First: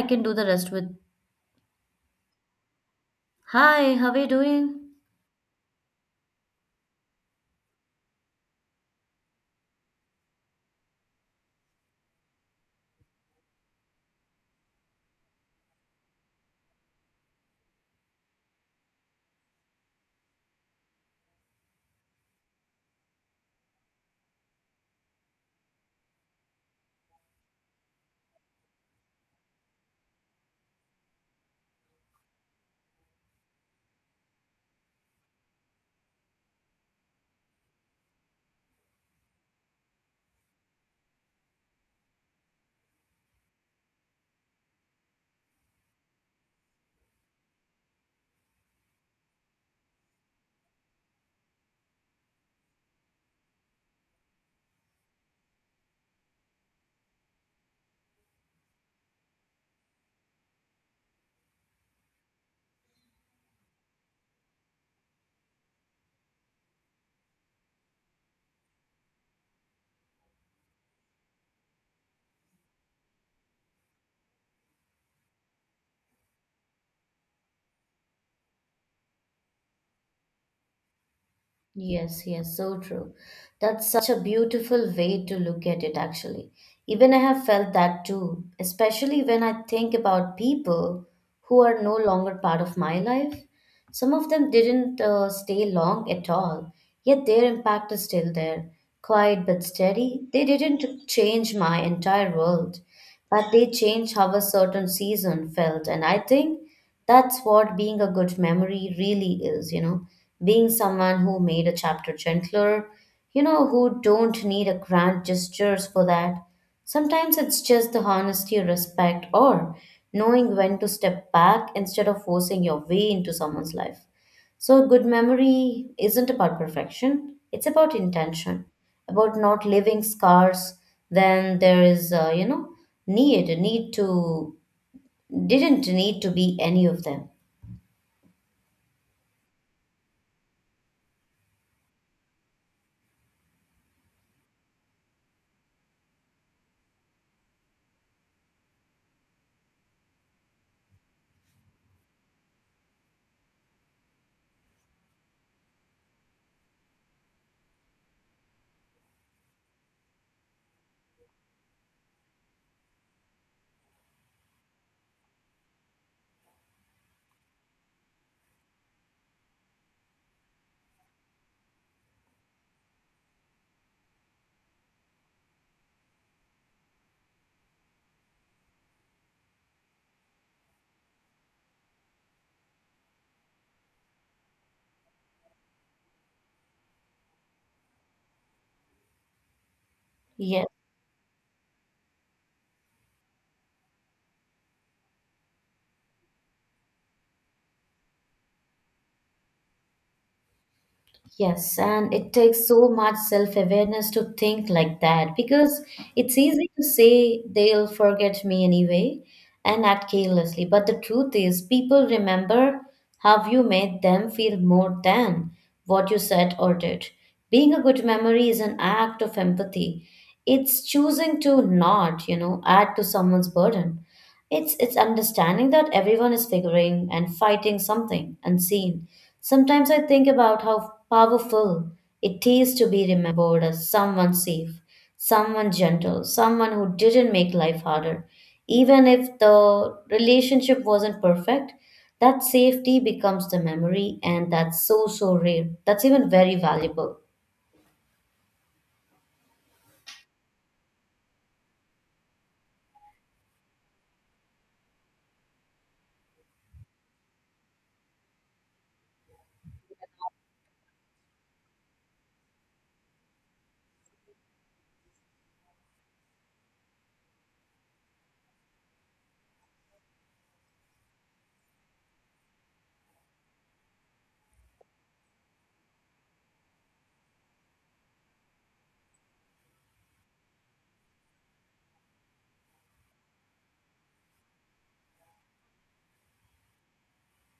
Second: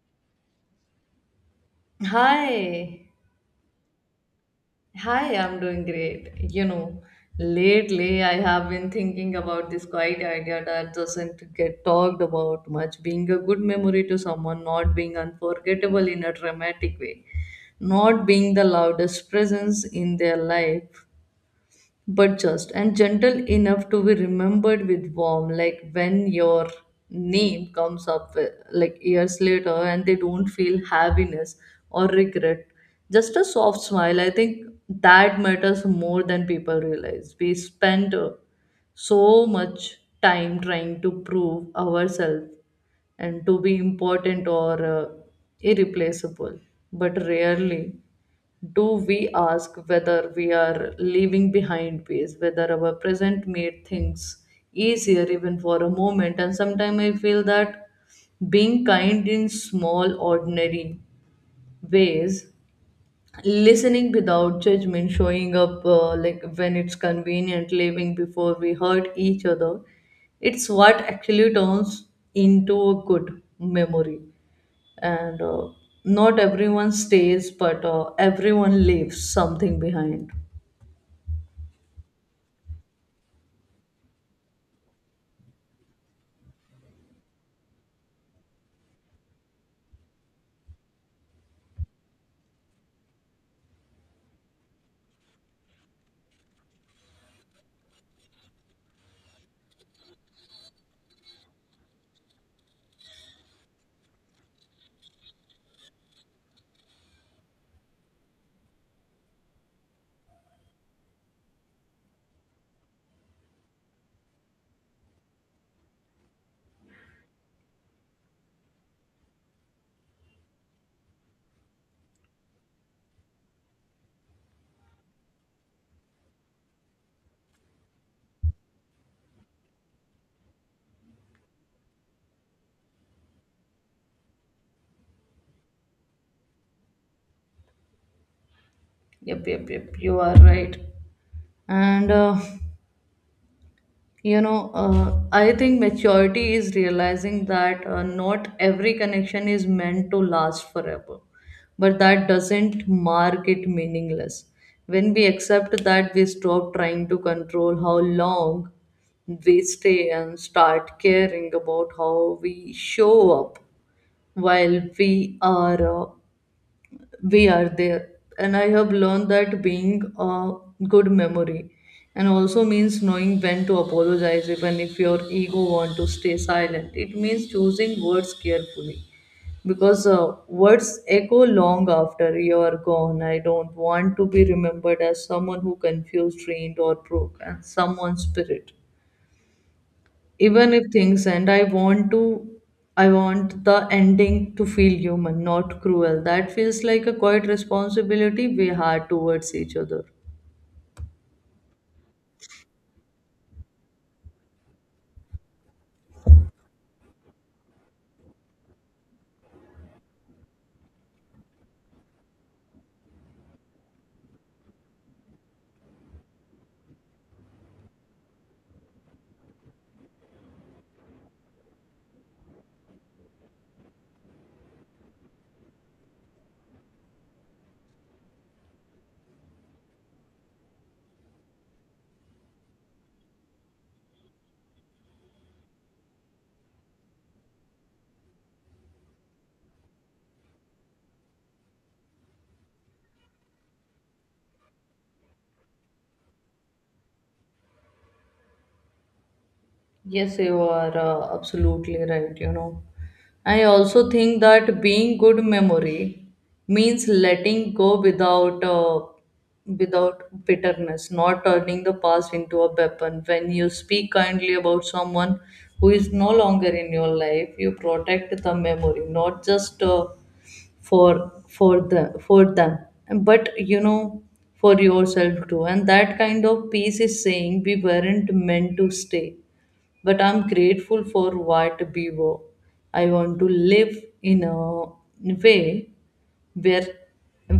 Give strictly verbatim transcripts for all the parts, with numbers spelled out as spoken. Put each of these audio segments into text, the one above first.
I can do the rest with, Hi. Hi, how are you doing? Hi, I'm doing great. You know, lately I have been thinking about this quiet idea that doesn't get talked about much being a good memory to someone, not being unforgettable in a dramatic way, not being the loudest presence in their life, but just and gentle enough to be remembered with warmth, like when your name comes up uh, like years later and they don't feel heaviness or regret, just a soft smile. I think that matters more than people realize. We spend uh, so much time trying to prove ourselves and to be important or uh, irreplaceable, but rarely do we ask whether we are leaving behind ways, whether our present made things easier even for a moment. And sometimes I feel that being kind in small, ordinary ways, listening without judgment, showing up uh, like when it's convenient, leaving before we hurt each other, it's what actually turns into a good memory. And uh, not everyone stays, but uh, everyone leaves something behind. Yes, yes, so true. That's such a beautiful way to look at it, actually. Even I have felt that too, especially when I think about people who are no longer part of my life. Some of them didn't uh, stay long at all, yet their impact is still there, quiet but steady. They didn't change my entire world, but they changed how a certain season felt, and I think that's what being a good memory really is, you know, being someone who made a chapter gentler, you know, who don't need a grand gestures for that. Sometimes it's just the honesty, respect, or knowing when to step back instead of forcing your way into someone's life. So, good memory isn't about perfection, it's about intention, about not leaving scars. Then there is, uh, you know, need, need to, didn't need to be any of them. Yep, yep, yep, you are right. And uh, you know, uh, I think maturity is realizing that uh, not every connection is meant to last forever, but that doesn't mark it meaningless. When we accept that, we stop trying to control how long we stay and start caring about how we show up while we are uh, we are there. And I have learned that being a good memory and also means knowing when to apologize even if your ego want to stay silent. It means choosing words carefully, because uh, words echo long after you are gone. I don't want to be remembered as someone who confused, trained, or broke and someone's spirit. Yes, Even if things end, I want to I want the ending to feel human, not cruel. That feels like a quiet responsibility we had towards each other. yes, and it takes so much self-awareness to think like that because it's easy to say they'll forget me anyway and act carelessly. But the truth is, people remember how you made them feel more than what you said or did. Being a good memory is an act of empathy. It's choosing to not, you know, add to someone's burden. It's it's understanding that everyone is figuring and fighting something unseen. Sometimes I think about how powerful it is to be remembered as someone safe, someone gentle, someone who didn't make life harder. Even if the relationship wasn't perfect, that safety becomes the memory, and that's so so rare. That's even very valuable. Yes, you are uh, absolutely right. You know, I also think that being good memory means letting go without uh, without bitterness, not turning the past into a weapon. When you speak kindly about someone who is no longer in your life, you protect the memory, not just uh, for for the for them, but you know, for yourself too. And that kind of peace is saying we weren't meant to stay, but I'm grateful for what we were. I want to live in a way where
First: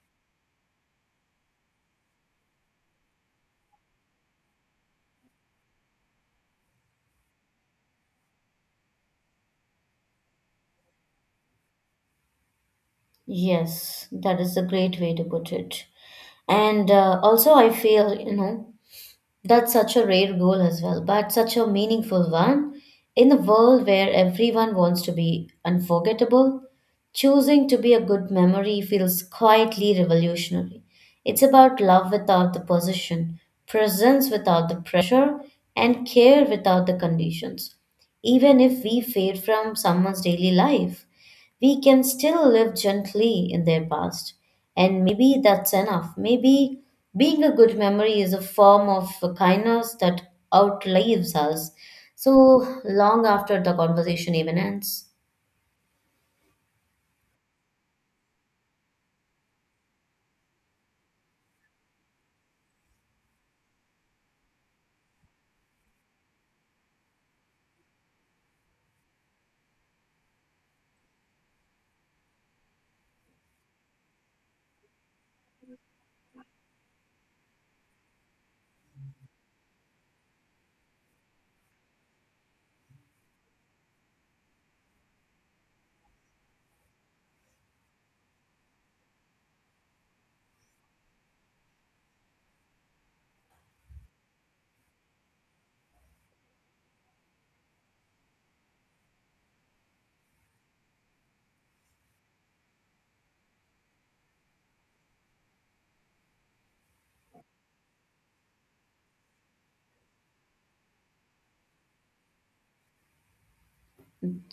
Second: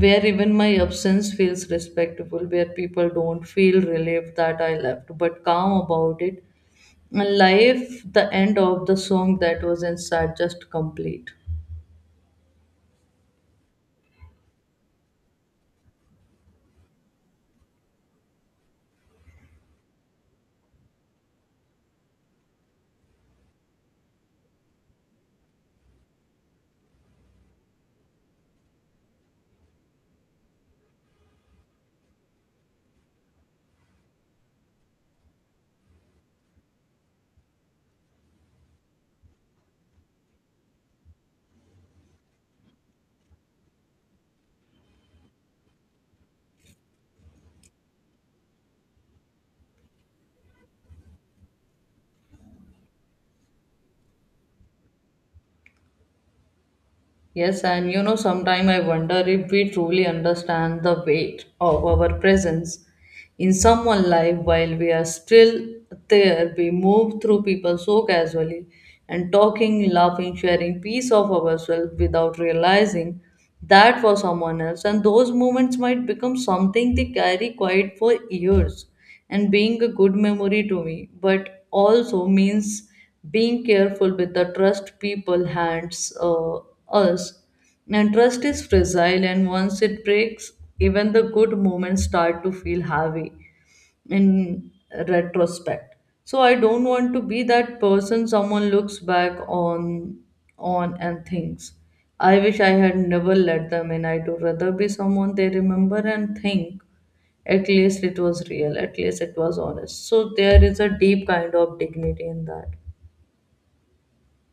where even my absence feels respectful, where people don't feel relieved that I left, but calm about it. And life, the end of the song that was inside, just complete. Yes, that is a great way to put it. And uh, also, I feel, you know, that's such a rare goal as well, but such a meaningful one. In a world where everyone wants to be unforgettable, choosing to be a good memory feels quietly revolutionary. It's about love without the possession, presence without the pressure, and care without the conditions. Even if we fade from someone's daily life, we can still live gently in their past. And maybe that's enough. Maybe being a good memory is a form of kindness that outlives us so long after the conversation even ends. Yes, and you know, sometimes I wonder if we truly understand the weight of our presence in someone's life while we are still there. We move through people so casually and talking, laughing, sharing piece of ourselves without realizing that for someone else. And those moments might become something they carry quiet for years. And being a good memory to me, but also means being careful with the trust people hands uh, us. And trust is fragile, and once it breaks, even the good moments start to feel heavy in retrospect. So I don't want to be that person someone looks back on on and thinks I wish I had never let them in. I'd rather be someone they remember and think at least it was real, at least it was honest. So there is a deep kind of dignity in that.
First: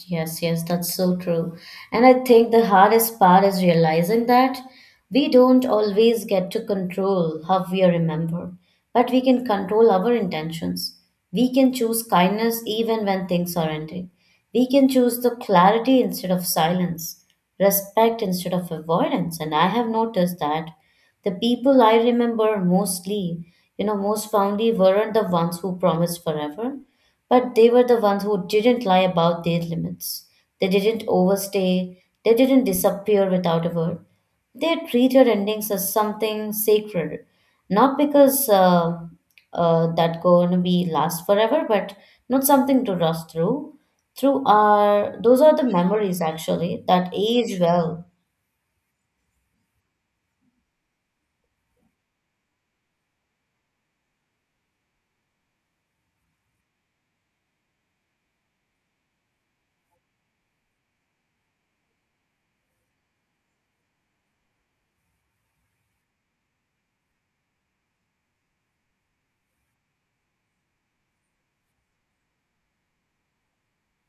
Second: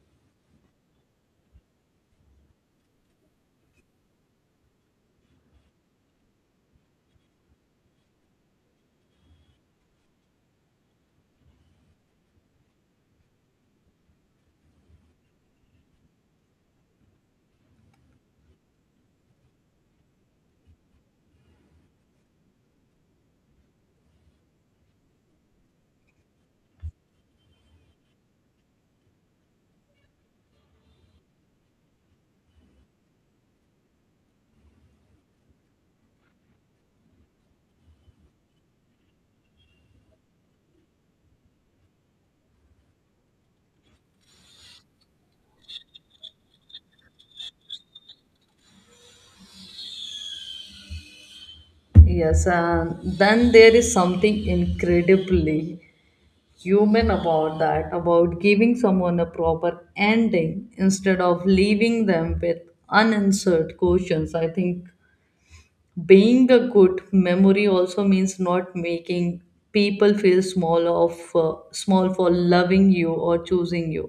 Yes, yes, that's so true. And I think the hardest part is realizing that we don't always get to control how we are remembered, but we can control our intentions. We can choose kindness even when things are ending. We can choose the clarity instead of silence, respect instead of avoidance. And I have noticed that the people I remember mostly, you know, most fondly weren't the ones who promised forever, but they were the ones who didn't lie about their limits. They didn't overstay, they didn't disappear without a word. They treated endings as something sacred, not because uh, uh, that gonna be last forever, but not something to rush through. Through our, those are the memories actually that age well. Yes, and then there is something incredibly human about that, about giving someone a proper ending instead of leaving them with unanswered questions. I think being a good memory also means not making people feel small of uh, small for loving you or choosing you,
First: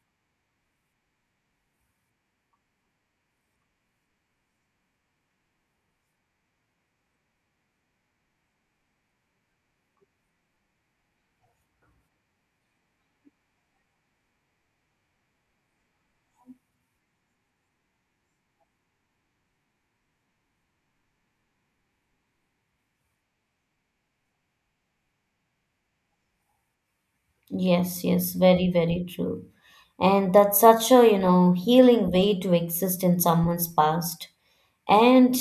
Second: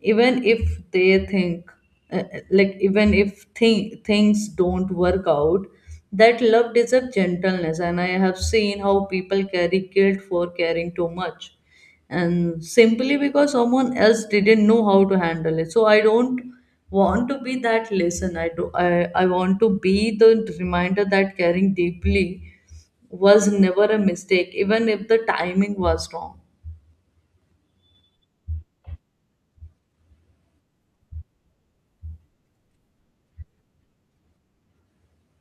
even if they think uh, like even if thing, things don't work out, that love deserves gentleness. And I have seen how people carry guilt for caring too much and simply because someone else didn't know how to handle it. So I don't want to be that lesson. i do i, I want to be the reminder that caring deeply was never a mistake, even if the timing was wrong. Yes, yes, very, very true. And that's such a, you know, healing way to exist in someone's past. And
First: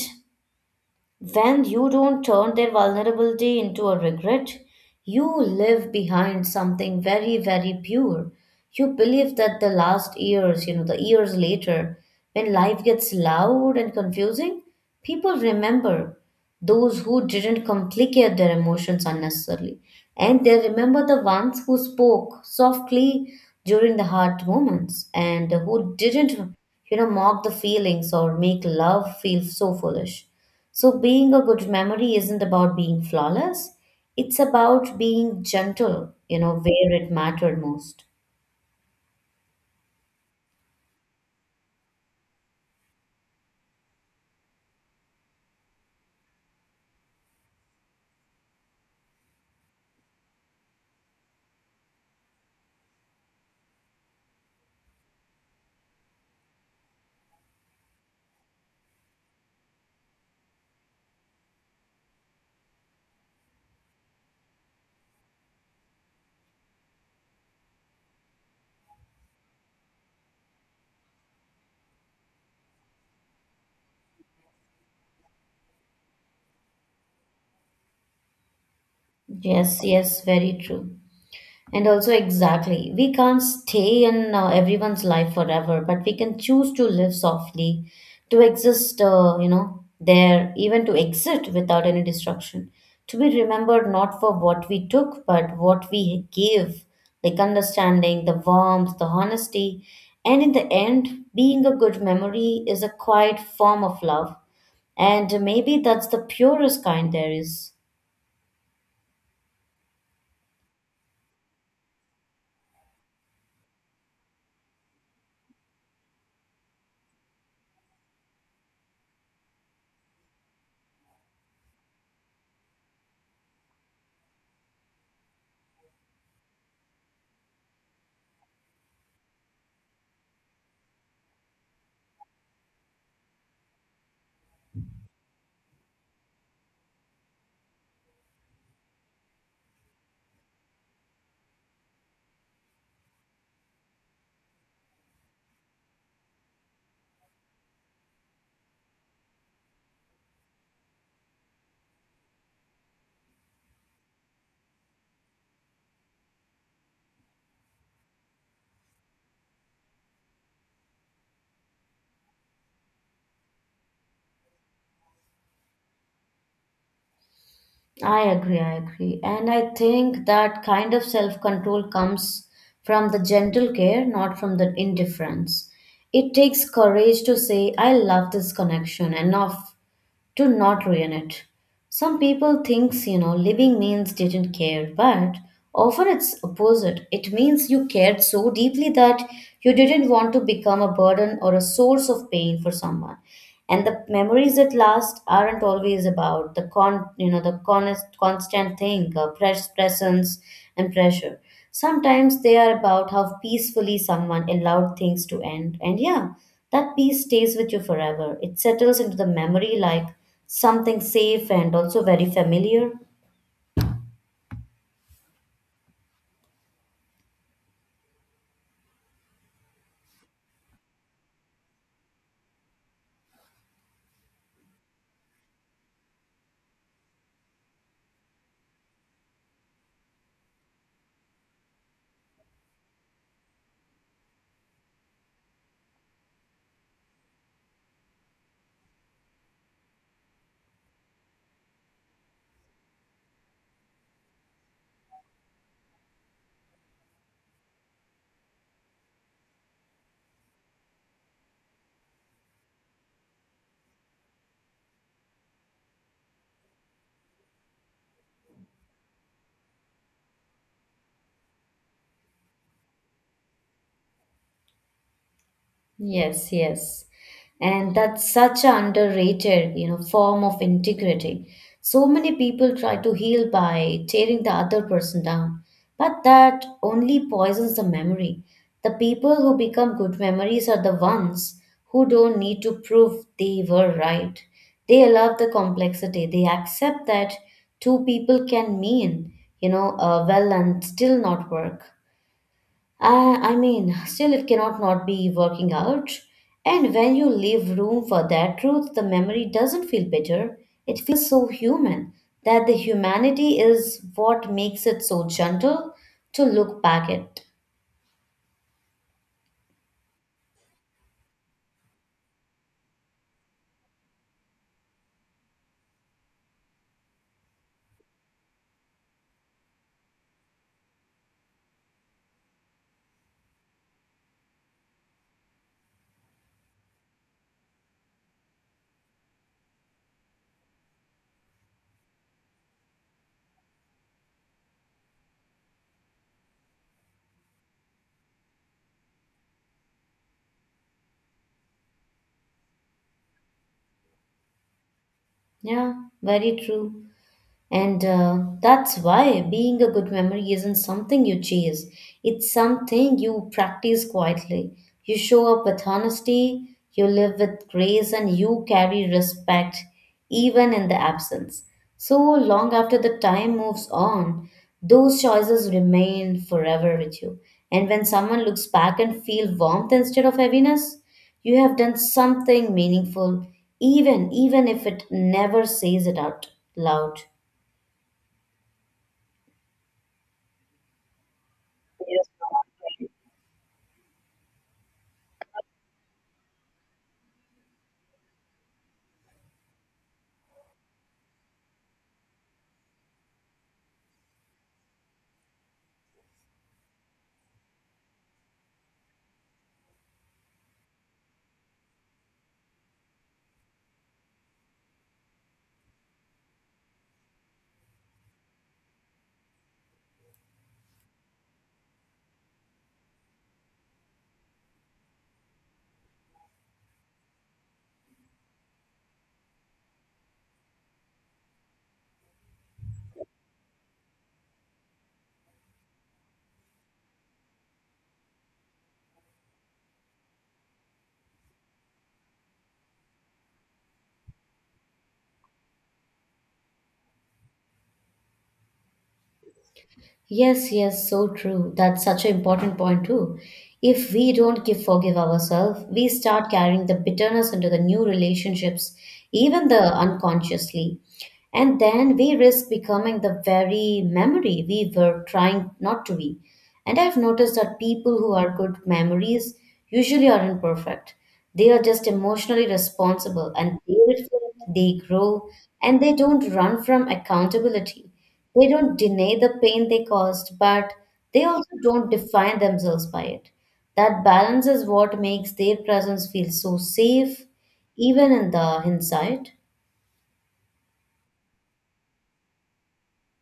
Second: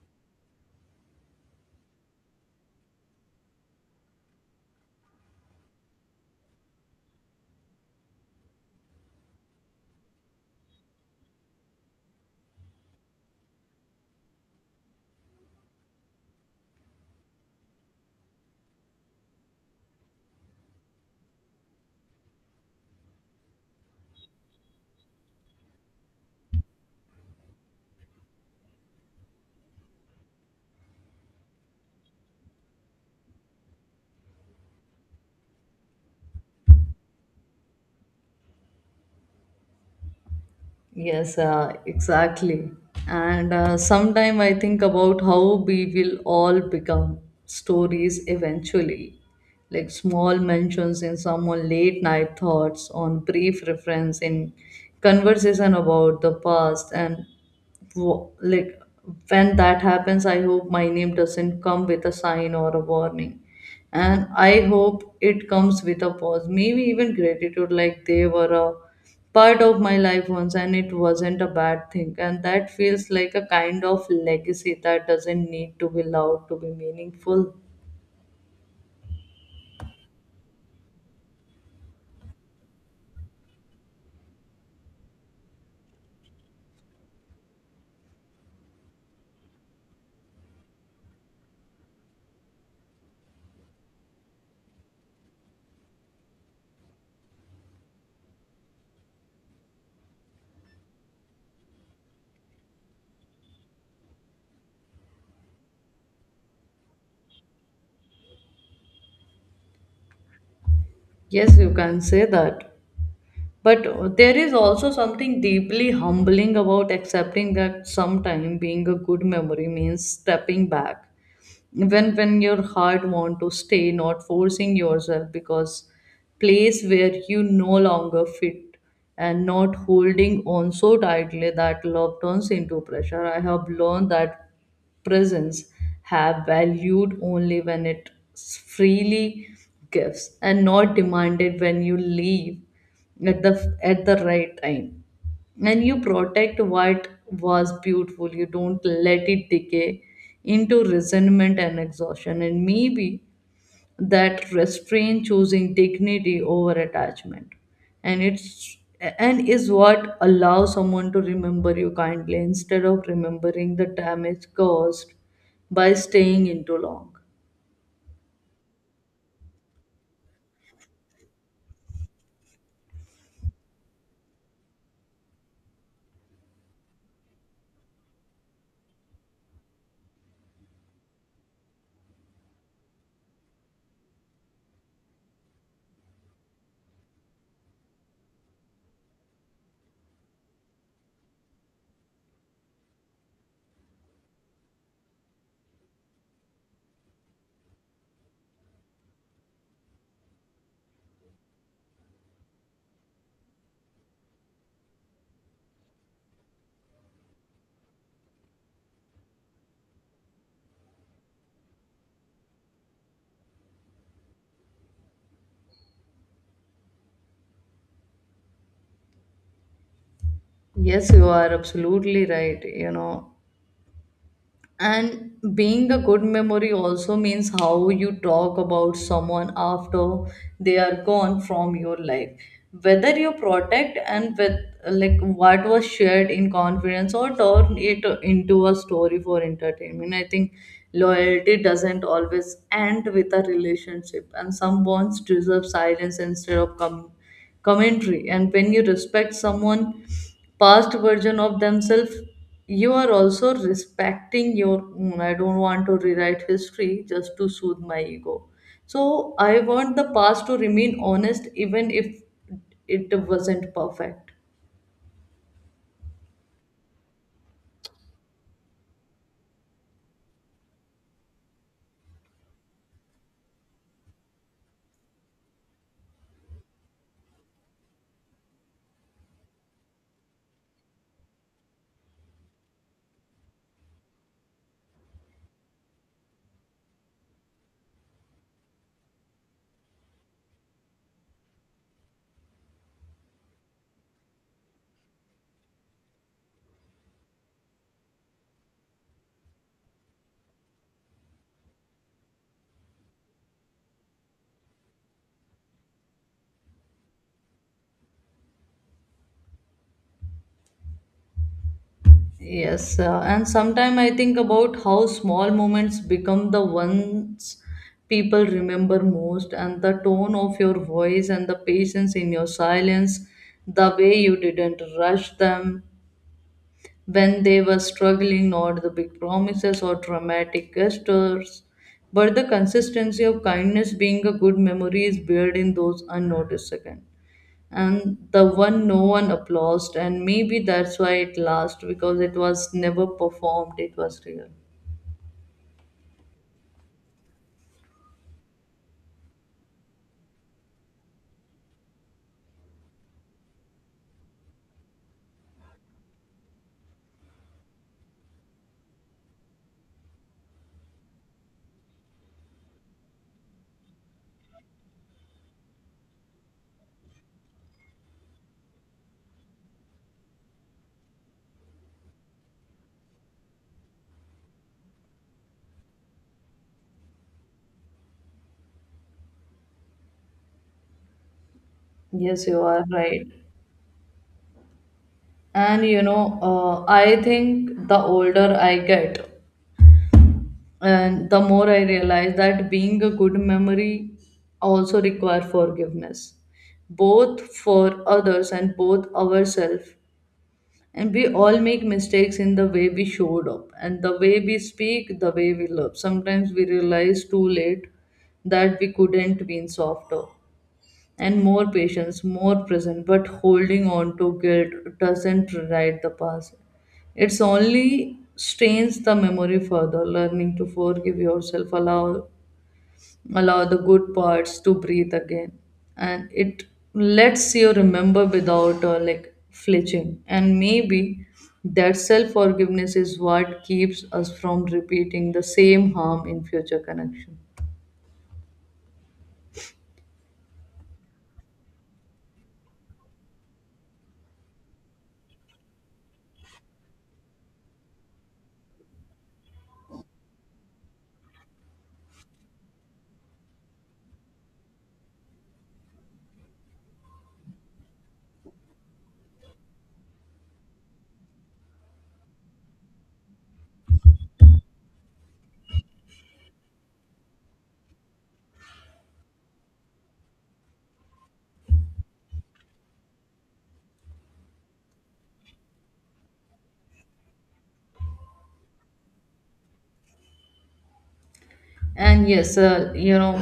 when you don't turn their vulnerability into a regret, you live behind something very, very pure. You believe that the last years, you know, the years later, when life gets loud and confusing, people remember those who didn't complicate their emotions unnecessarily. And they remember the ones who spoke softly during the hard moments and who didn't, you know, mock the feelings or make love feel so foolish. So, being a good memory isn't about being flawless, it's about being gentle, you know, where it mattered most. Yes, uh, exactly. And uh, sometime I think about how we will all become stories eventually. Like small mentions in someone late night thoughts on brief reference in conversation about the past. And wo- like when that happens, I hope my name doesn't come with a sign or a warning, and I hope it comes with a pause, maybe even gratitude, like they were a part of my life once and it wasn't a bad thing. And that feels like a kind of legacy that doesn't need to be loud to be meaningful. Yes, yes, very true. And also, exactly, we can't stay in uh, everyone's life forever, but we can choose to live softly, to exist, uh, you know, there, even to exist without any destruction, to be remembered not for what we took, but what we gave, like understanding, the warmth, the honesty. And in the end, being a good memory is a quiet form of love. And maybe that's the purest kind there is. Yes, you can say that. But there is also something deeply humbling about accepting that sometime being a good memory means stepping back when when your heart want to stay, not forcing yourself because place where you no longer fit, and not holding on so tightly that love turns into pressure. I have learned that presence have valued only when it freely gives and not demanded. When you leave at the at the right time and you protect what was beautiful, you don't let it decay into resentment and exhaustion. And maybe that restraint, choosing dignity over attachment, and it's and is what allows someone to remember you kindly instead of remembering the damage caused by staying in too long. I agree, I agree. And I think that kind of self control comes from the gentle care, not from the indifference. It takes courage to say, I love this connection enough to not ruin it. Some people thinks you know living means didn't care, but often it's opposite. It means you cared so deeply that you didn't want to become a burden or a source of pain for someone. And the memories that last aren't always about the con you know the con- constant thing, uh, press, presence and pressure. Sometimes they are about how peacefully someone allowed things to end. And yeah, that peace stays with you forever. It settles into the memory like something safe and also very familiar. Yes, you are absolutely right, you know. And being a good memory also means how you talk about someone after they are gone from your life. Whether you protect and with like what was shared in confidence or turn it into a story for entertainment. I think loyalty doesn't always end with a relationship, and some bonds deserve silence instead of coming commentary. And when you respect someone past version of themselves, you are also respecting your own. I don't want to rewrite history just to soothe my ego. So I want the past to remain honest even if it wasn't perfect. Yes, yes. And that's such an underrated, you know, form of integrity. So many people try to heal by tearing the other person down, but that only poisons the memory. The people who become good memories are the ones who don't need to prove they were right. They allow the complexity. They accept that two people can mean, you know, uh, well and still not work. I, I mean, still it cannot not be working out. And when you leave room for that truth, the memory doesn't feel bitter. It feels so human that the humanity is what makes it so gentle to look back at. Yes, uh, and sometimes I think about how small moments become the ones people remember most, and the tone of your voice and the patience in your silence, the way you didn't rush them when they were struggling, not the big promises or dramatic gestures, but the consistency of kindness. Being a good memory is built in those unnoticed seconds and the one no one applauded. And maybe that's why it lasted, because it was never performed, it was real. Yeah, very true. And uh, that's why being a good memory isn't something you chase, it's something you practice quietly. You show up with honesty, you live with grace, and you carry respect even in the absence. So long after the time moves on, those choices remain forever with you. And when someone looks back and feels warmth instead of heaviness, you have done something meaningful, even even if it never says it out loud. Yes, you are right. And you know, uh, I think the older I get and the more I realize that being a good memory also require forgiveness, both for others and both ourselves. And we all make mistakes in the way we showed up and the way we speak, the way we love. Sometimes we realize too late that we couldn't been softer and more patient, more present, but holding on to guilt doesn't rewrite the past. It's only strains the memory further. Learning to forgive yourself, allow allow the good parts to breathe again, and it lets you remember without uh, like flinching. And maybe that self forgiveness is what keeps us from repeating the same harm in future connection. Yes, yes, so true. That's such an important point too. If we don't give forgive ourselves, we start carrying the bitterness into the new relationships, even the unconsciously. And then we risk becoming the very memory we were trying not to be. And I've noticed that people who are good memories usually aren't perfect. They are just emotionally responsible and they reflect, they grow, and they don't run from accountability. They don't deny the pain they caused, but they also don't define themselves by it. That balance is what makes their presence feel so safe, even in the hindsight. And yes, uh, you know,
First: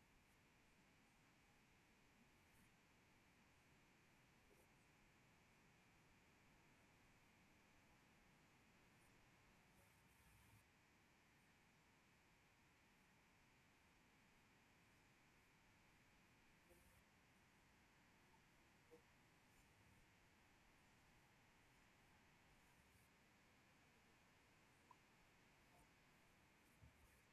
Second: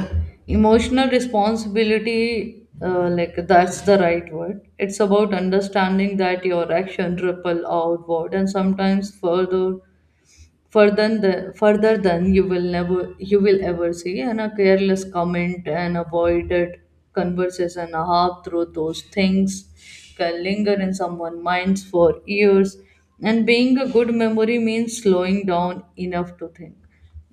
emotional responsibility, uh, like that's the right word. It's about understanding that your action ripple outward and sometimes further further than further than you will never you will ever see. And a careless comment and avoided conversation, a half through, those things can linger in someone's minds for years. And being a good memory means slowing down enough to think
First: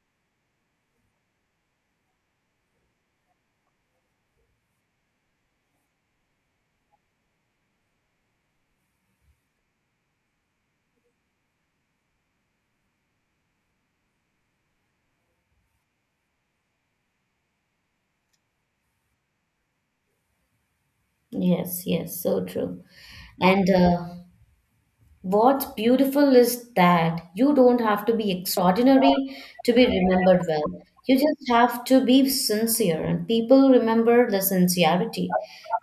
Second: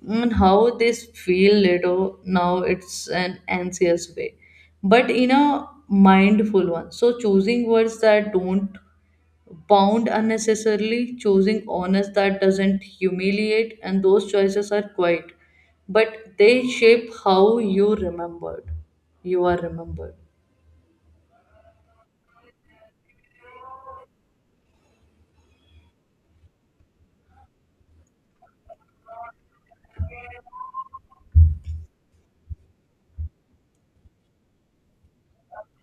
and how this feel later, now it's an anxious way, but in a mindful one. So choosing words that don't bound unnecessarily, choosing honest that doesn't humiliate, and those choices are quiet, but they shape how you remembered. You are remembered. Yes, yes, so true. And uh, what's beautiful is that you don't have to be extraordinary to be remembered well. You just have to be sincere, and people remember the sincerity.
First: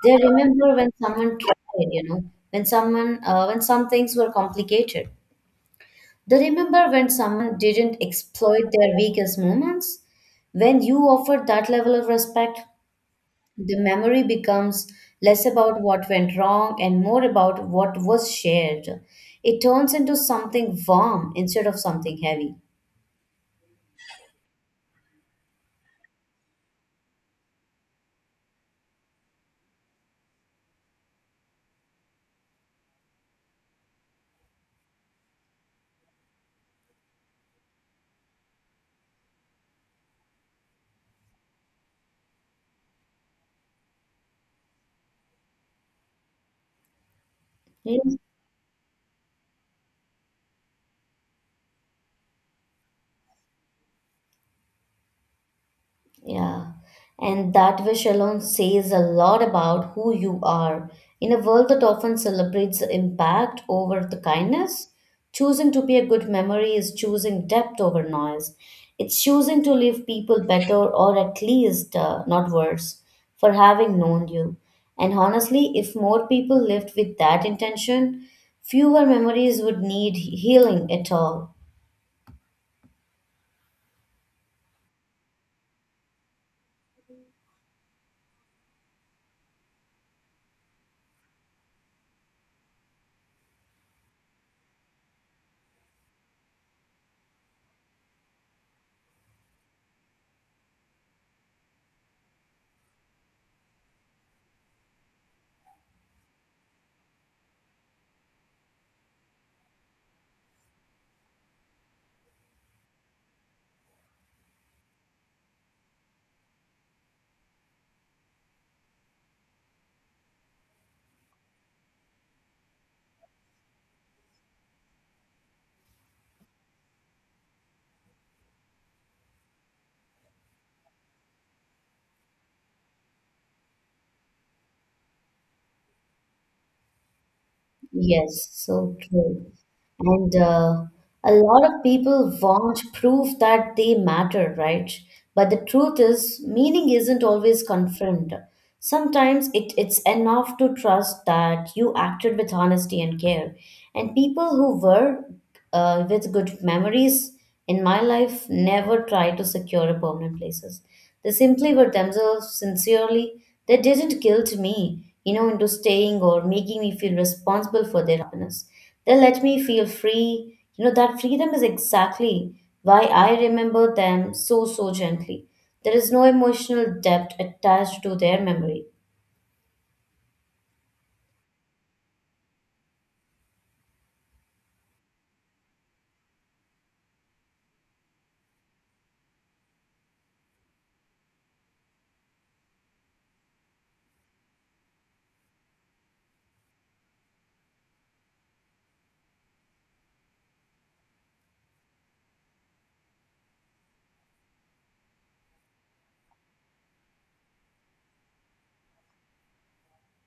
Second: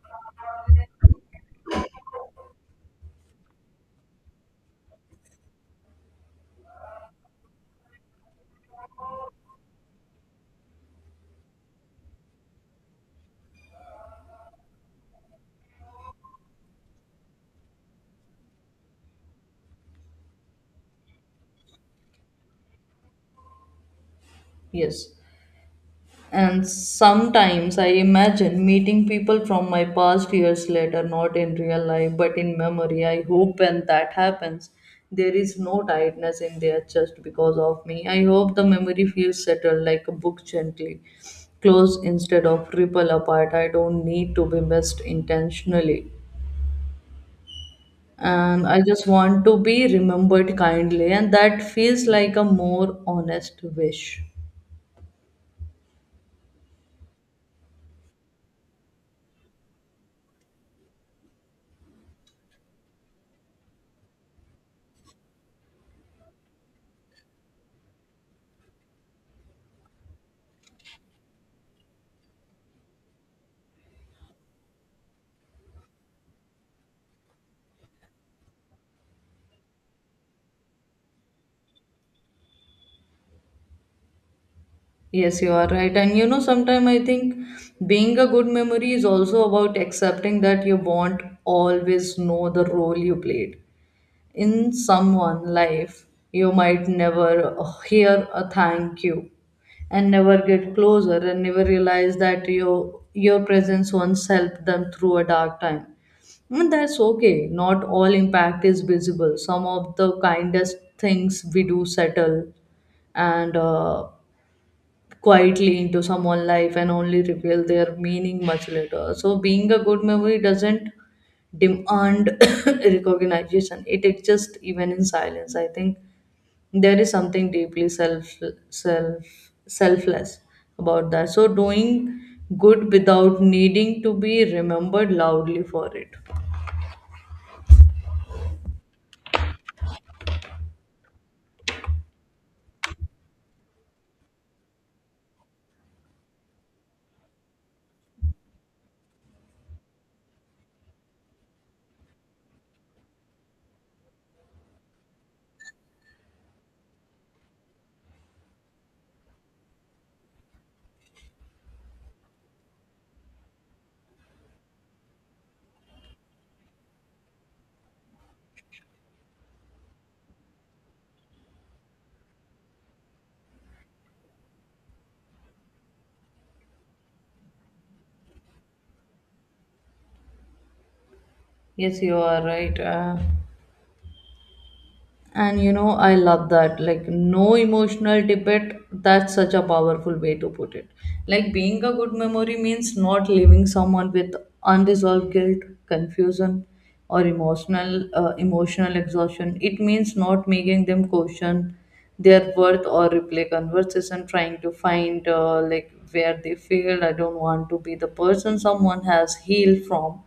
They remember when someone tried, you know, when someone, uh, when some things were complicated. They remember when someone didn't exploit their weakest moments. When you offered that level of respect, the memory becomes less about what went wrong and more about what was shared. It turns into something warm instead of something heavy. Yes. And sometimes I imagine meeting people from my past years later, not in real life, but in memory. I hope when that happens, there is no tightness in their chest because of me. I hope the memory feels settled like a book gently closed instead of ripple apart. I don't need to be missed intentionally. Yes. And I just want to be remembered kindly, and that feels like a more honest wish. Yeah, and that wish alone says a lot about who you are. In a world that often celebrates the impact over the kindness, choosing to be a good memory is choosing depth over noise. It's choosing to leave people better or at least uh, not worse for having known you. And honestly, if more people lived with that intention, fewer memories would need healing at all. Yes, you are right. And you know, sometimes I think being a good memory is also about accepting that you won't always know the role you played in someone's life. You might never uh, hear a thank you and never get closer and never realize that your your presence once helped them through a dark time. And that's okay. Not all impact is visible. Some of the kindest things we do settle and uh, quietly into someone's life and only reveal their meaning much later. So, being a good memory doesn't demand recognition, it exists even in silence. I think there is something deeply self, self, selfless about that. So, doing good without needing to be remembered loudly for it. Yes, so true. And uh, a lot of people want proof that they matter, right? But the truth is, meaning isn't always confirmed. Sometimes it, it's enough to trust that you acted with honesty and care. And people who were uh, with good memories in my life never tried to secure a permanent places. They simply were themselves sincerely. They didn't guilt me, you know, into staying or making me feel responsible for their happiness. They let me feel free. You know, that freedom is exactly why I remember them so, so gently. There is no emotional debt attached to their memory. Yes, you are right. Uh, And you know, I love that. Like, no emotional debate. That's such a powerful way to put it. Like, being a good memory means not leaving someone with unresolved guilt, confusion, or emotional uh, emotional exhaustion. It means not making them question their worth or replay conversation, trying to find uh, like where they failed. I don't want to be the person someone has healed from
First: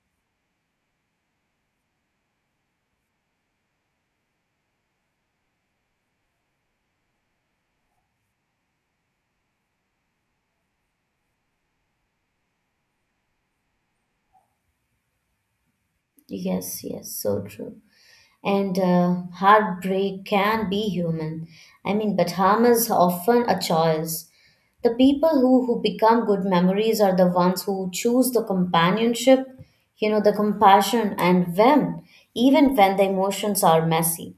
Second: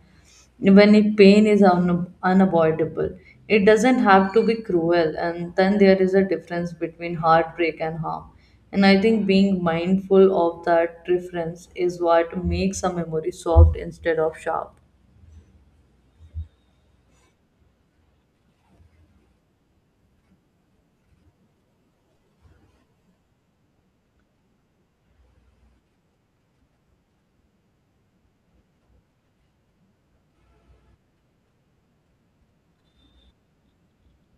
when, if pain is un- unavoidable, it doesn't have to be cruel. And then there is a difference between heartbreak and harm, and I think being mindful of that difference is what makes a memory soft instead of sharp. Yes, yes, so true. And uh, heartbreak can be human. I mean, but harm is often a choice. The people who, who become good memories are the ones who choose the companionship, you know, the compassion and when, even when the emotions are messy.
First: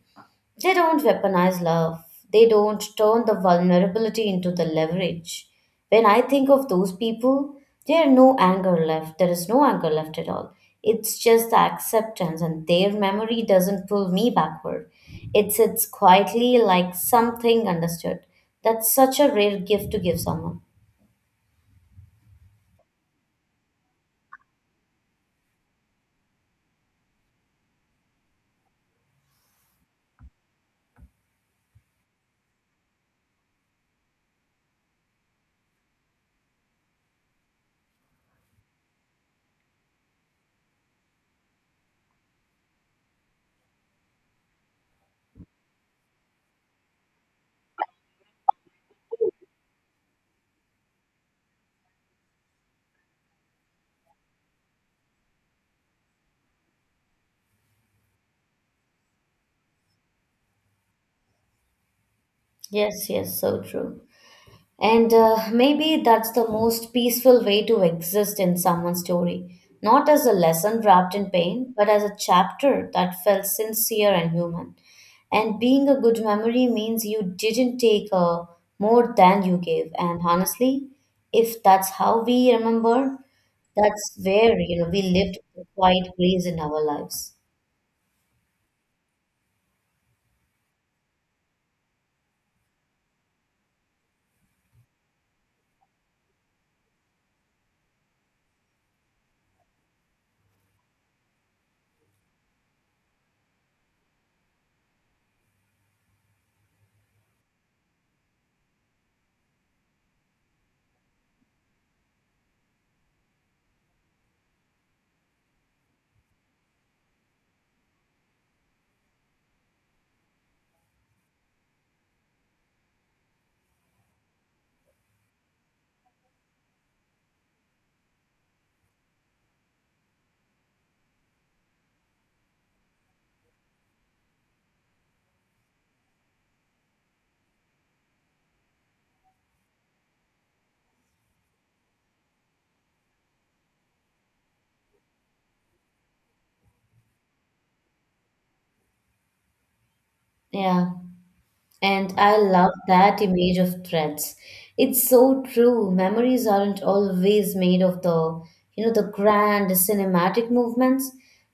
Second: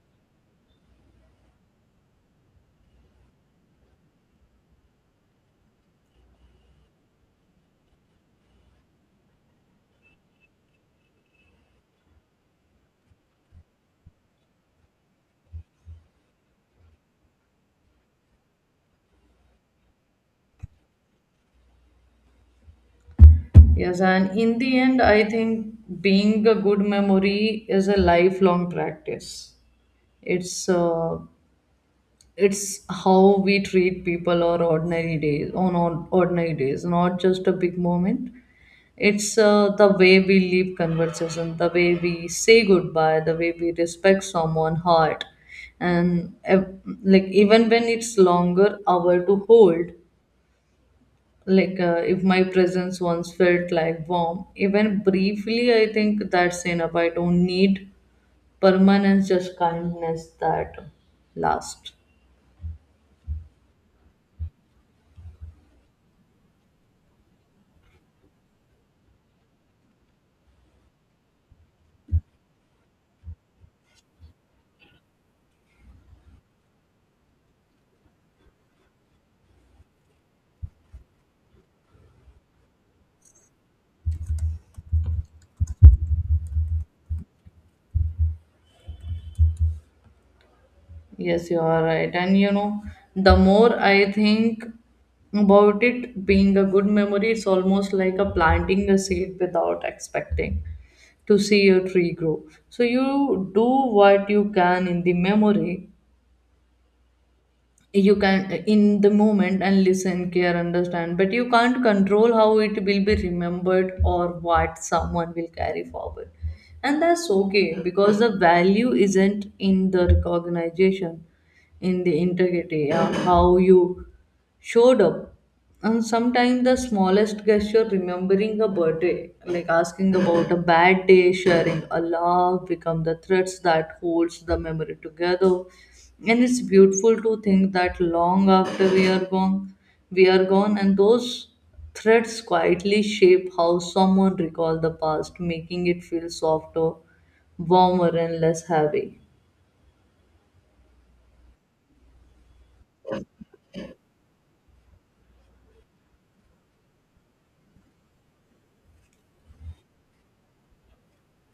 They don't weaponize love. They don't turn the vulnerability into the leverage. When I think of those people, there are no anger left. There is no anger left at all. It's just the acceptance, and their memory doesn't pull me backward. It sits quietly like something understood. That's such a rare gift to give someone. Yes, and in the end, I think being a good memory is a lifelong practice. It's uh, it's how we treat people or ordinary days, on or- ordinary days, not just a big moment. It's uh, the way we leave conversation, the way we say goodbye, the way we respect someone's heart, and uh, like even when it's longer hour to hold. Like uh, if my presence once felt like warm, even briefly, I think that's enough. I don't need permanence, just kindness that lasts. Yes, yes, so true. And uh, maybe that's the most peaceful way to exist in someone's story, not as a lesson wrapped in pain, but as a chapter that felt sincere and human. And being a good memory means you didn't take uh, more than you gave. And honestly, if that's how we remember, that's where you know we lived a quiet grace in our lives. Yes, you are right. And you know, the more I think about it, being a good memory, it's almost like a planting a seed without expecting to see your tree grow. So you do what you can in the memory, you can in the moment, and listen, care, understand, but you can't control how it will be remembered or what someone will carry forward. And that's okay, because the value isn't in the recognition, in the integrity, uh, how you showed up. And sometimes the smallest gesture, remembering a birthday, like asking about a bad day, sharing a laugh, become the threads that holds the memory together. And it's beautiful to think that long after we are gone we are gone, and those threads quietly shape how someone recall the past, making it feel softer, warmer, and less heavy. Yeah. And I love that image of threads. It's so true. Memories aren't always made of the, you know, the grand cinematic movements.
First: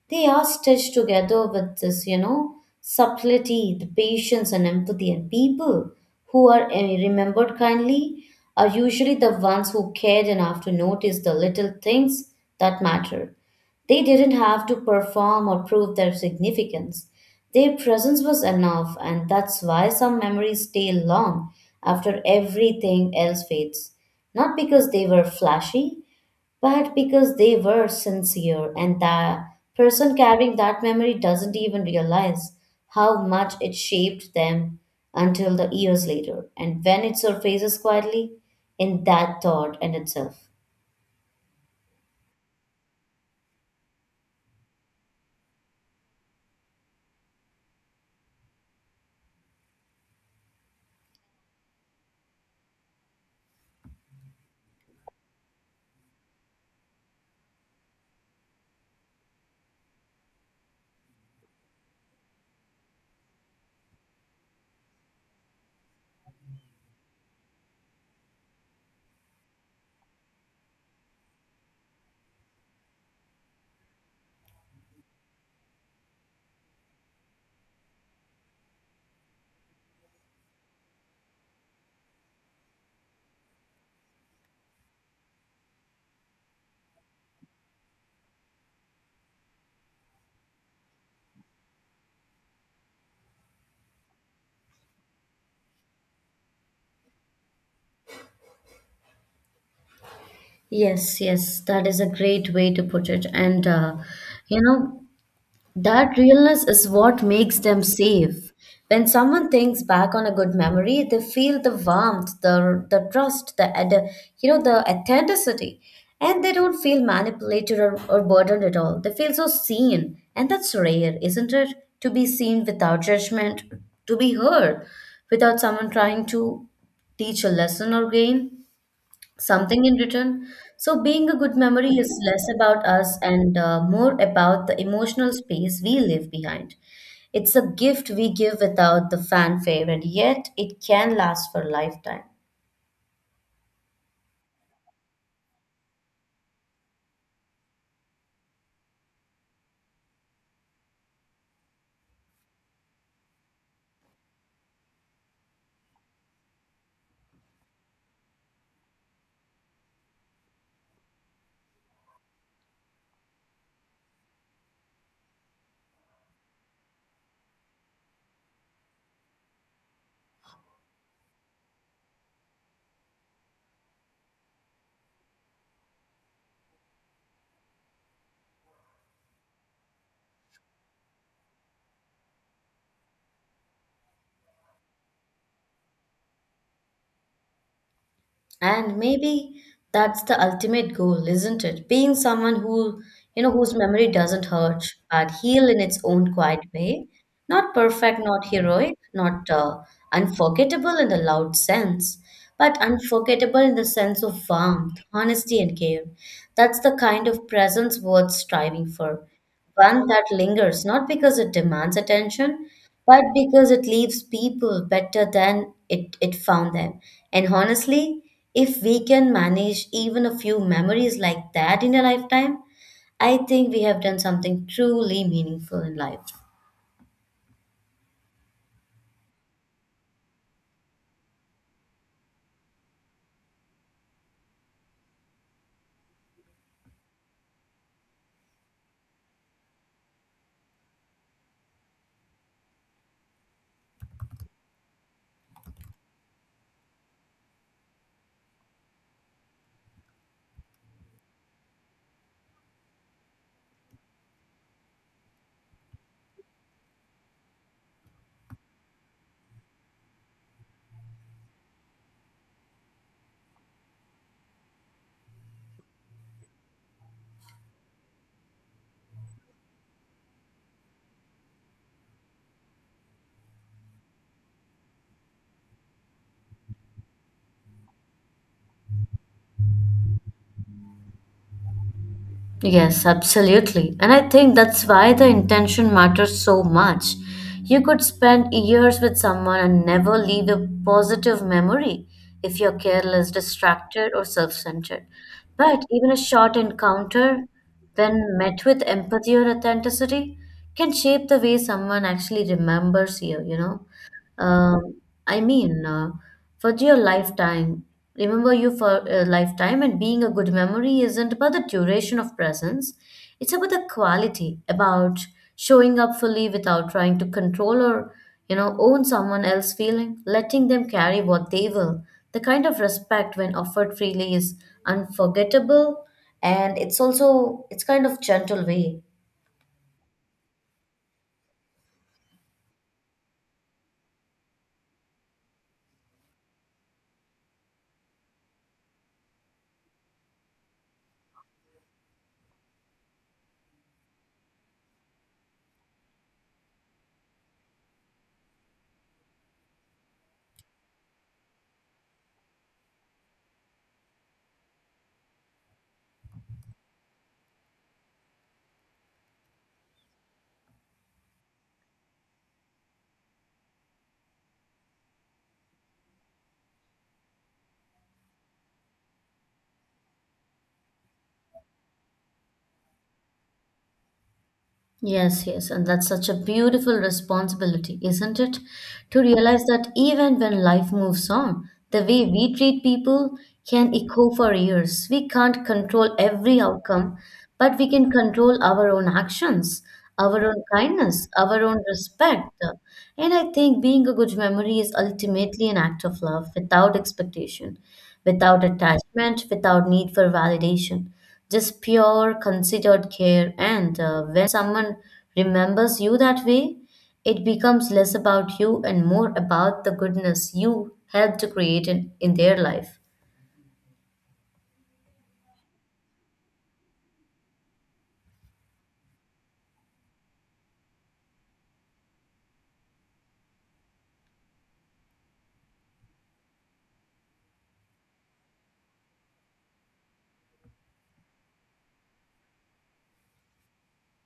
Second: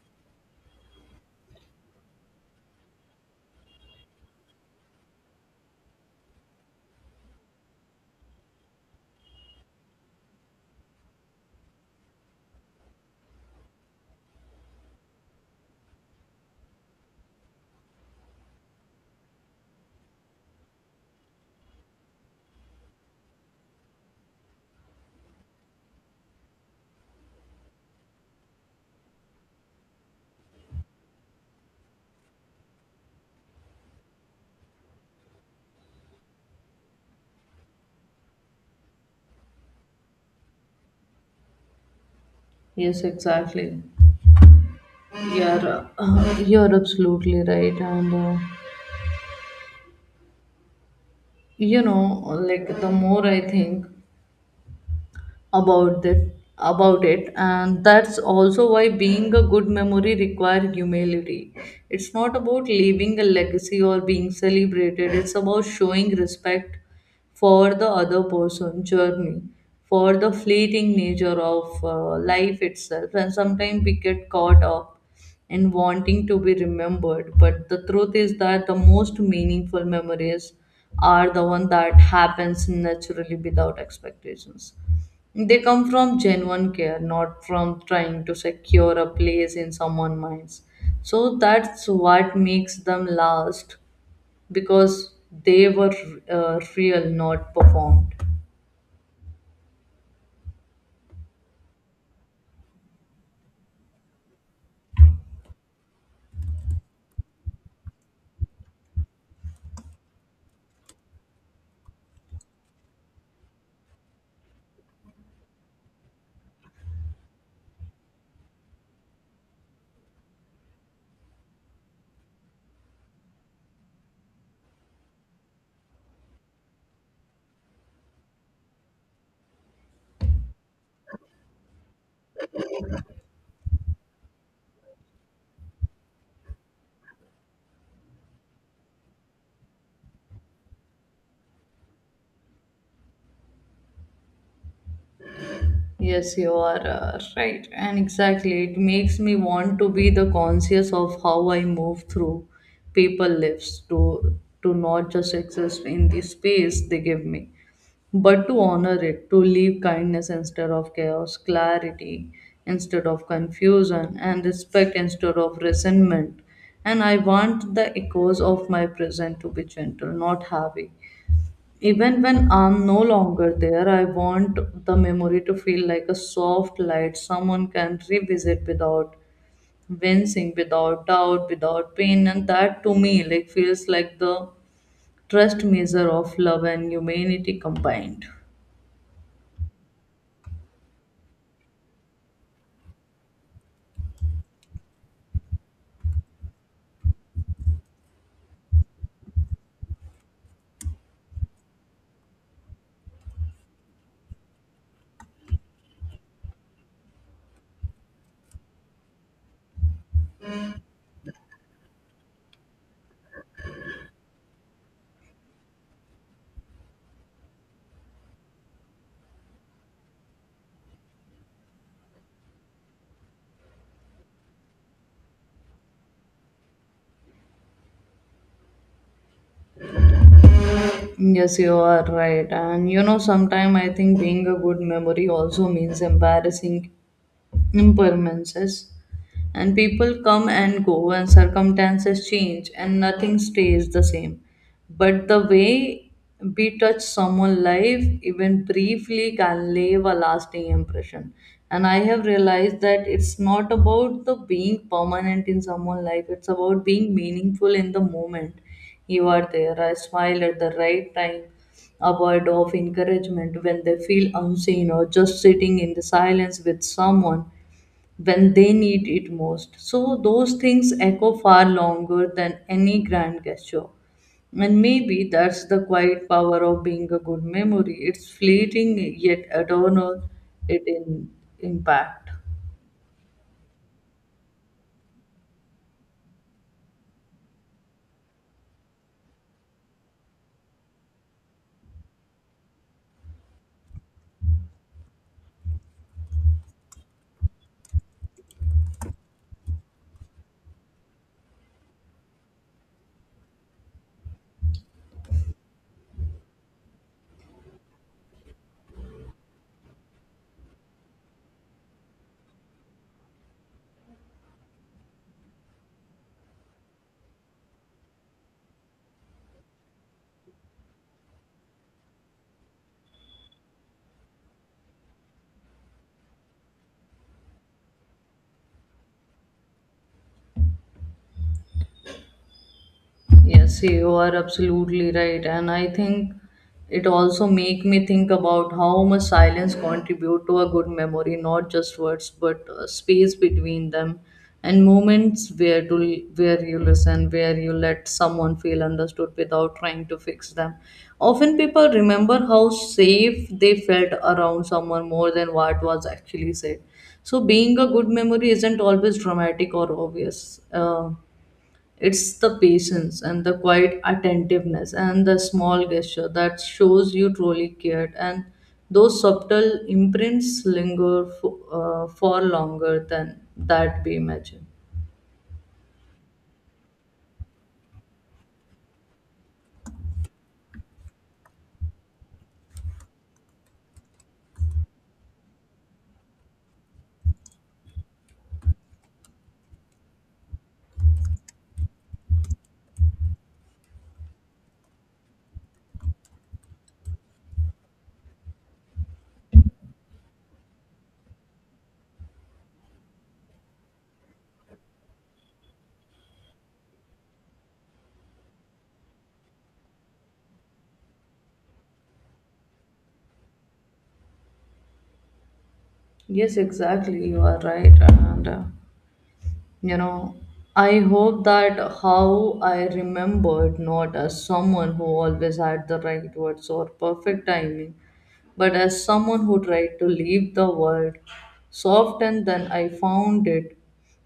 They are stitched together with this, you know, subtlety, the patience and empathy. And people who are eh, remembered kindly are usually the ones who cared enough to notice the little things that matter. They didn't have to perform or prove their significance. Their presence was enough, and that's why some memories stay long after everything else fades. Not because they were flashy, but because they were sincere, and the person carrying that memory doesn't even realize how much it shaped them until the years later. And when it surfaces quietly, in that thought and itself. Yes, exactly. You're uh, you're absolutely right. And uh, you know, like the more I think about that about it. And that's also why being a good memory requires humility. It's not about leaving a legacy or being celebrated. It's about showing respect for the other person journey, for the fleeting nature of uh, life itself. And sometimes we get caught up in wanting to be remembered, but the truth is that the most meaningful memories are the one that happens naturally without expectations. They come from genuine care, not from trying to secure a place in someone's minds. So that's what makes them last, because they were uh, real, not performed. Yes, yes, that is a great way to put it. And, uh, you know, that realness is what makes them safe. When someone thinks back on a good memory, they feel the warmth, the the trust, the, ad- you know, the authenticity, and they don't feel manipulated or, or burdened at all. They feel so seen, and that's rare, isn't it? To be seen without judgment, to be heard without someone trying to teach a lesson or gain something in return. So, being a good memory is less about us and uh, more about the emotional space we leave behind. It's a gift we give without the fanfare, and yet it can last for a lifetime. Yes, you are uh, right. And exactly, it makes me want to be the conscious of how I move through people lives, to to not just exist in the space they give me, but to honor it, to leave kindness instead of chaos, clarity instead of confusion, and respect instead of resentment. And I want the echoes of my present to be gentle, not heavy. Even when I'm no longer there, I want the memory to feel like a soft light someone can revisit without wincing, without doubt, without pain. And that to me like feels like the trust measure of love and humanity combined. And maybe that's the ultimate goal, isn't it? Being someone who, you know, whose memory doesn't hurt, but heal in its own quiet way. Not perfect, not heroic, not uh, unforgettable in the loud sense, but unforgettable in the sense of warmth, honesty, and care. That's the kind of presence worth striving for, one that lingers not because it demands attention, but because it leaves people better than it, it found them. And honestly, if we can manage even a few memories like that in a lifetime, I think we have done something truly meaningful in life. Yes, you are right. And you know, sometimes I think being a good memory also means embarrassing impermanences. And people come and go, and circumstances change, and nothing stays the same, but the way we touch someone's life, even briefly, can leave a lasting impression. And I have realized that it's not about the being permanent in someone's life, it's about being meaningful in the moment. You are there, I smile at the right time, a word of encouragement when they feel unseen, or just sitting in the silence with someone when they need it most. So those things echo far longer than any grand gesture. And maybe that's the quiet power of being a good memory. It's fleeting yet eternal it in impact. Yes, absolutely. And I think that's why the intention matters so much. You could spend years with someone and never leave a positive memory if you're careless, distracted, or self centered. But even a short encounter, when met with empathy or authenticity, can shape the way someone actually remembers you, you know? Um, I mean, uh, for your lifetime, remember you for a lifetime, and being a good memory isn't about the duration of presence. It's about the quality, about showing up fully without trying to control or, you know, own someone else's feeling, letting them carry what they will. The kind of respect when offered freely is unforgettable, and it's also it's kind of gentle way. Yes, you are absolutely right. And I think it also make me think about how much silence contribute to a good memory, not just words, but uh, space between them, and moments where to where you listen, where you let someone feel understood without trying to fix them. Often people remember how safe they felt around someone more than what was actually said. So being a good memory isn't always dramatic or obvious. Uh, it's the patience and the quiet attentiveness and the small gesture that shows you truly cared. And those subtle imprints linger for, uh, far longer than that we imagine. Yes, yes, and that's such a beautiful responsibility, isn't it? To realize that even when life moves on, the way we treat people can echo for years. We can't control every outcome, but we can control our own actions, our own kindness, our own respect. And I think being a good memory is ultimately an act of love without expectation, without attachment, without need for validation, just pure considered care, and uh, when someone remembers you that way, it becomes less about you and more about the goodness you helped to create in, in their life. Yes, exactly. You are right. And, uh, you know, I hope that how I remembered, not as someone who always had the right words or perfect timing, but as someone who tried to leave the world soft than I found it,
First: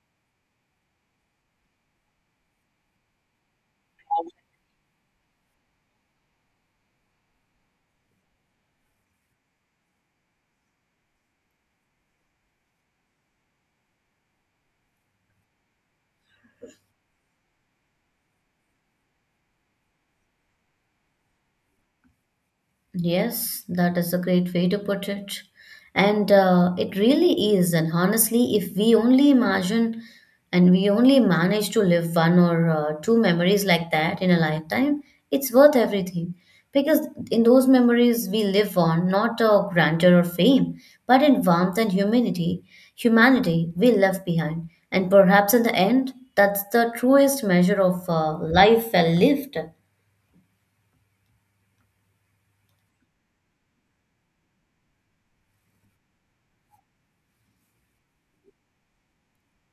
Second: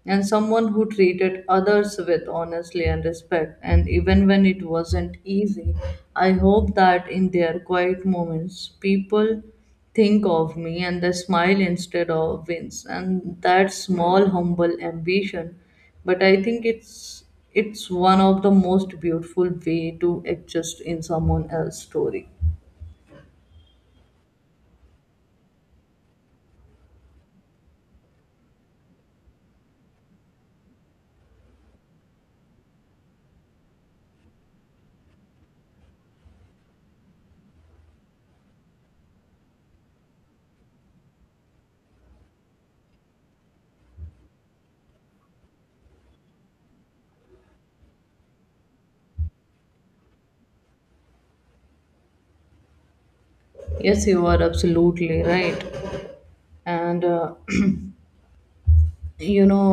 and someone who treated others with honesty and respect, and even when it wasn't easy, I hope that in their quiet moments, people think of me and they smile instead of wince, and that small, humble ambition. But I think it's it's one of the most beautiful way to exist in someone else's story. Yes, that is a great way to put it. And uh, it really is. And honestly, if we only imagine and we only manage to live one or uh, two memories like that in a lifetime, it's worth everything. Because in those memories, we live on not a grandeur or fame, but in warmth and humanity, humanity we left behind. And perhaps in the end, that's the truest measure of uh, life well lived. Yes, you are absolutely right. And uh, you know,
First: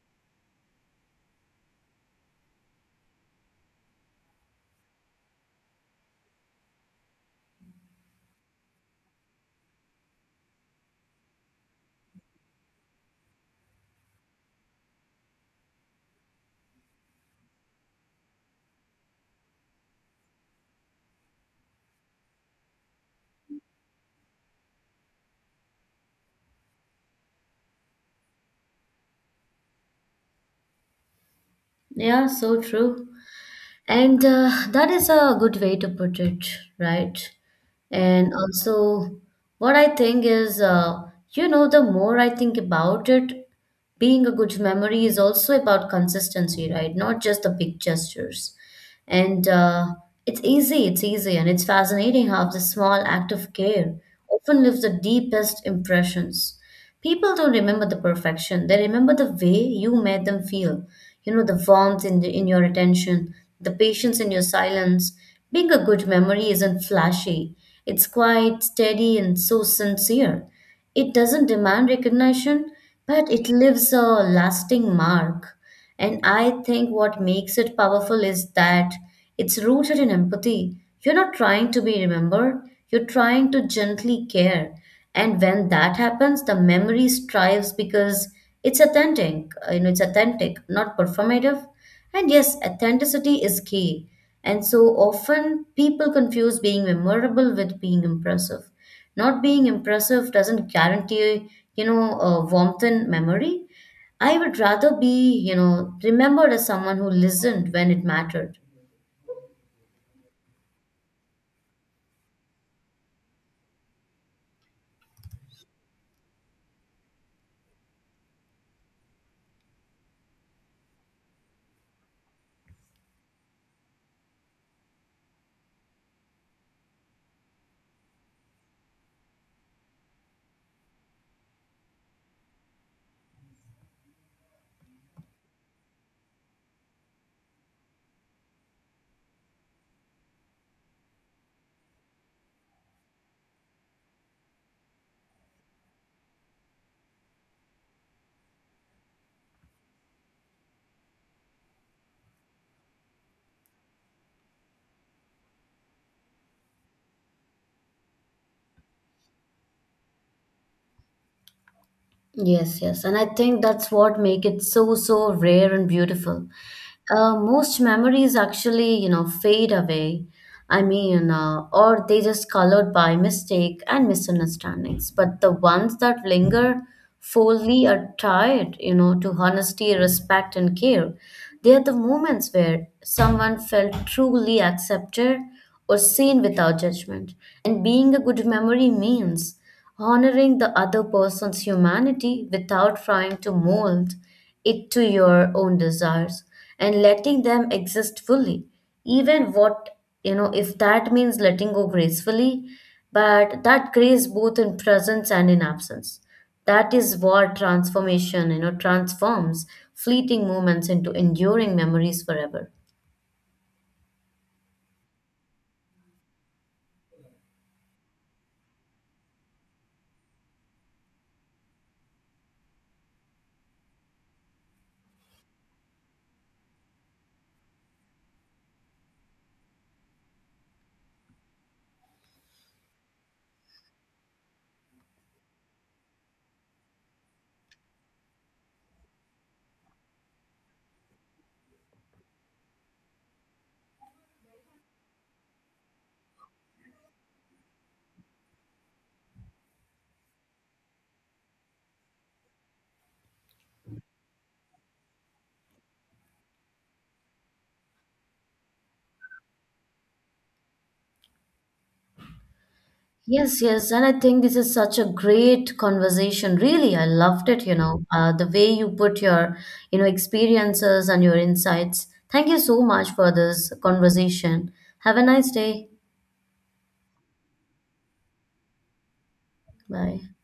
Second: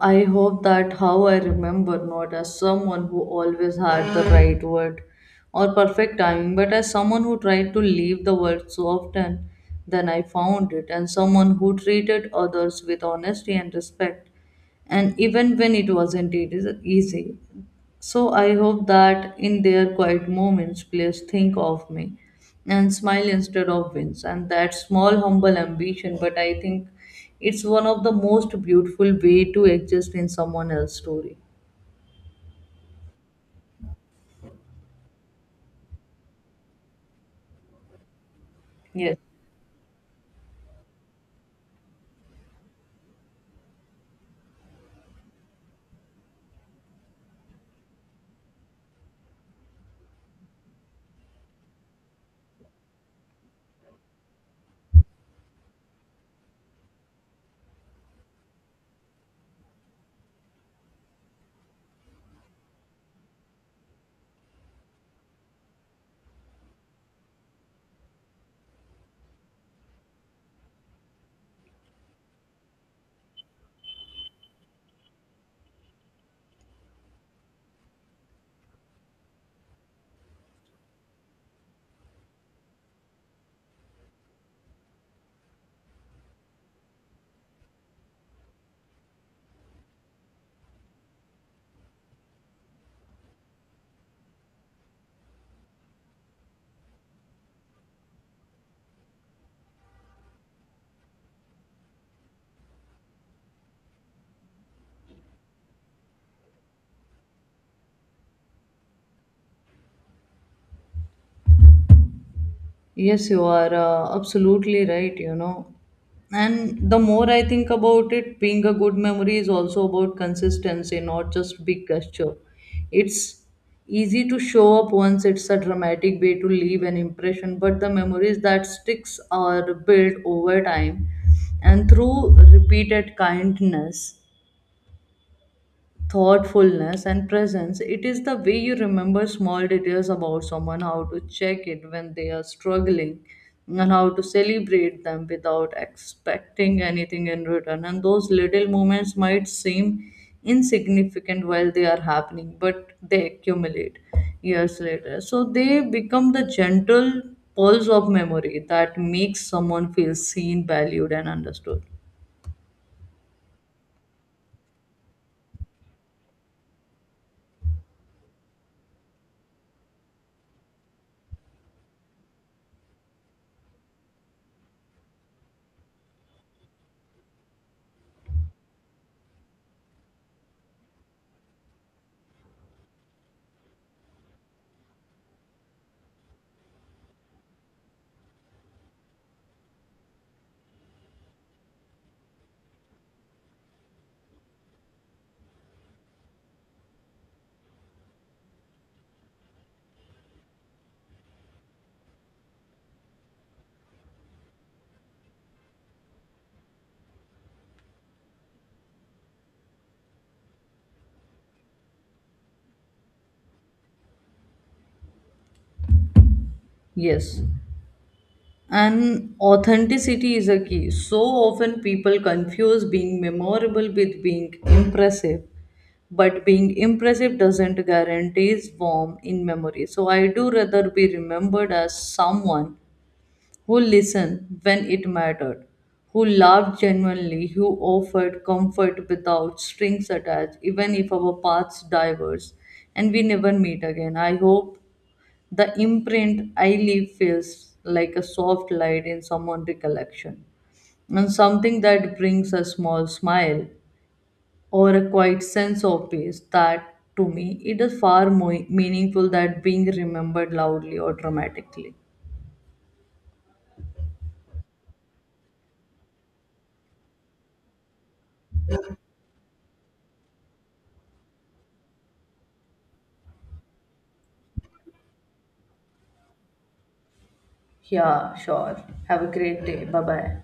uh, I hope that how I remember, not as someone who always had the right word or perfect timing, but as someone who tried to leave the world so often, then I found it, and someone who treated others with honesty and respect. And even when it wasn't eas- easy, so I hope that in their quiet moments, players think of me and smile instead of wins. And that small, humble ambition, but I think it's one of the most beautiful way to exist in someone else's story. Yeah, so true. And uh, that is a good way to put it, right? And also, Yes. what I think is, uh, you know, the more I think about it, being a good memory is also about consistency, right? Not just the big gestures. And uh, it's easy, it's easy, and it's fascinating how the small act of care often leaves the deepest impressions. People don't remember the perfection. They remember the way you made them feel. You know, the warmth in, the in your attention, the patience in your silence. Being a good memory isn't flashy, it's quite steady and so sincere. It doesn't demand recognition, but it leaves a lasting mark. And I think what makes it powerful is that it's rooted in empathy. You're not trying to be remembered, you're trying to gently care. And when that happens, the memory strives because it's authentic, uh, you know, it's authentic, not performative. And yes, authenticity is key. And so often people confuse being memorable with being impressive. Not being impressive doesn't guarantee, you know, uh, warmth in memory. I would rather be, you know, remembered as someone who listened when it mattered. Yes, you are uh, absolutely right, you know. And the more I think about it, being a good memory is also about consistency, not just big gesture. It's easy to show up once it's a dramatic way to leave an impression, but the memories that sticks are built over time and through repeated kindness, thoughtfulness, and presence. It is the way you remember small details about someone, how to check it when they are struggling, and how to celebrate them without expecting anything in return. And those little moments might seem insignificant while they are happening, but they accumulate years later, so they become the gentle pulse of memory that makes someone feel seen, valued, and understood. Yes, yes. And I think that's what make it so, so rare and beautiful. Uh, most memories actually, you know, fade away. I mean, uh, or they just colored by mistake and misunderstandings. But the ones that linger fully are tied, you know, to honesty, respect, and care. They are the moments where someone felt truly accepted or seen without judgment. And being a good memory means honoring the other person's humanity without trying to mold it to your own desires and letting them exist fully, even what, you know, if that means letting go gracefully, but that grace both in presence and in absence, that is what transformation, you know, transforms fleeting moments into enduring memories forever. Yes. And authenticity is a key. So often people confuse being memorable with being impressive, but being impressive doesn't guarantee warm in memory. So I do rather be remembered as someone who listened when it mattered, who loved genuinely, who offered comfort without strings attached, even if our paths diverge and we never meet again. I hope the imprint I leave feels like a soft light in someone's recollection, and something that brings a small smile or a quiet sense of peace. That to me, it is far more meaningful than being remembered loudly or dramatically. Yes, yes, and I think this is such a great conversation. Really, I loved it, you know, uh, the way you put your, you know, experiences and your insights. Thank you so much for this conversation. Have a nice day. Yeah, sure. Have a great day. Bye Bye. bye.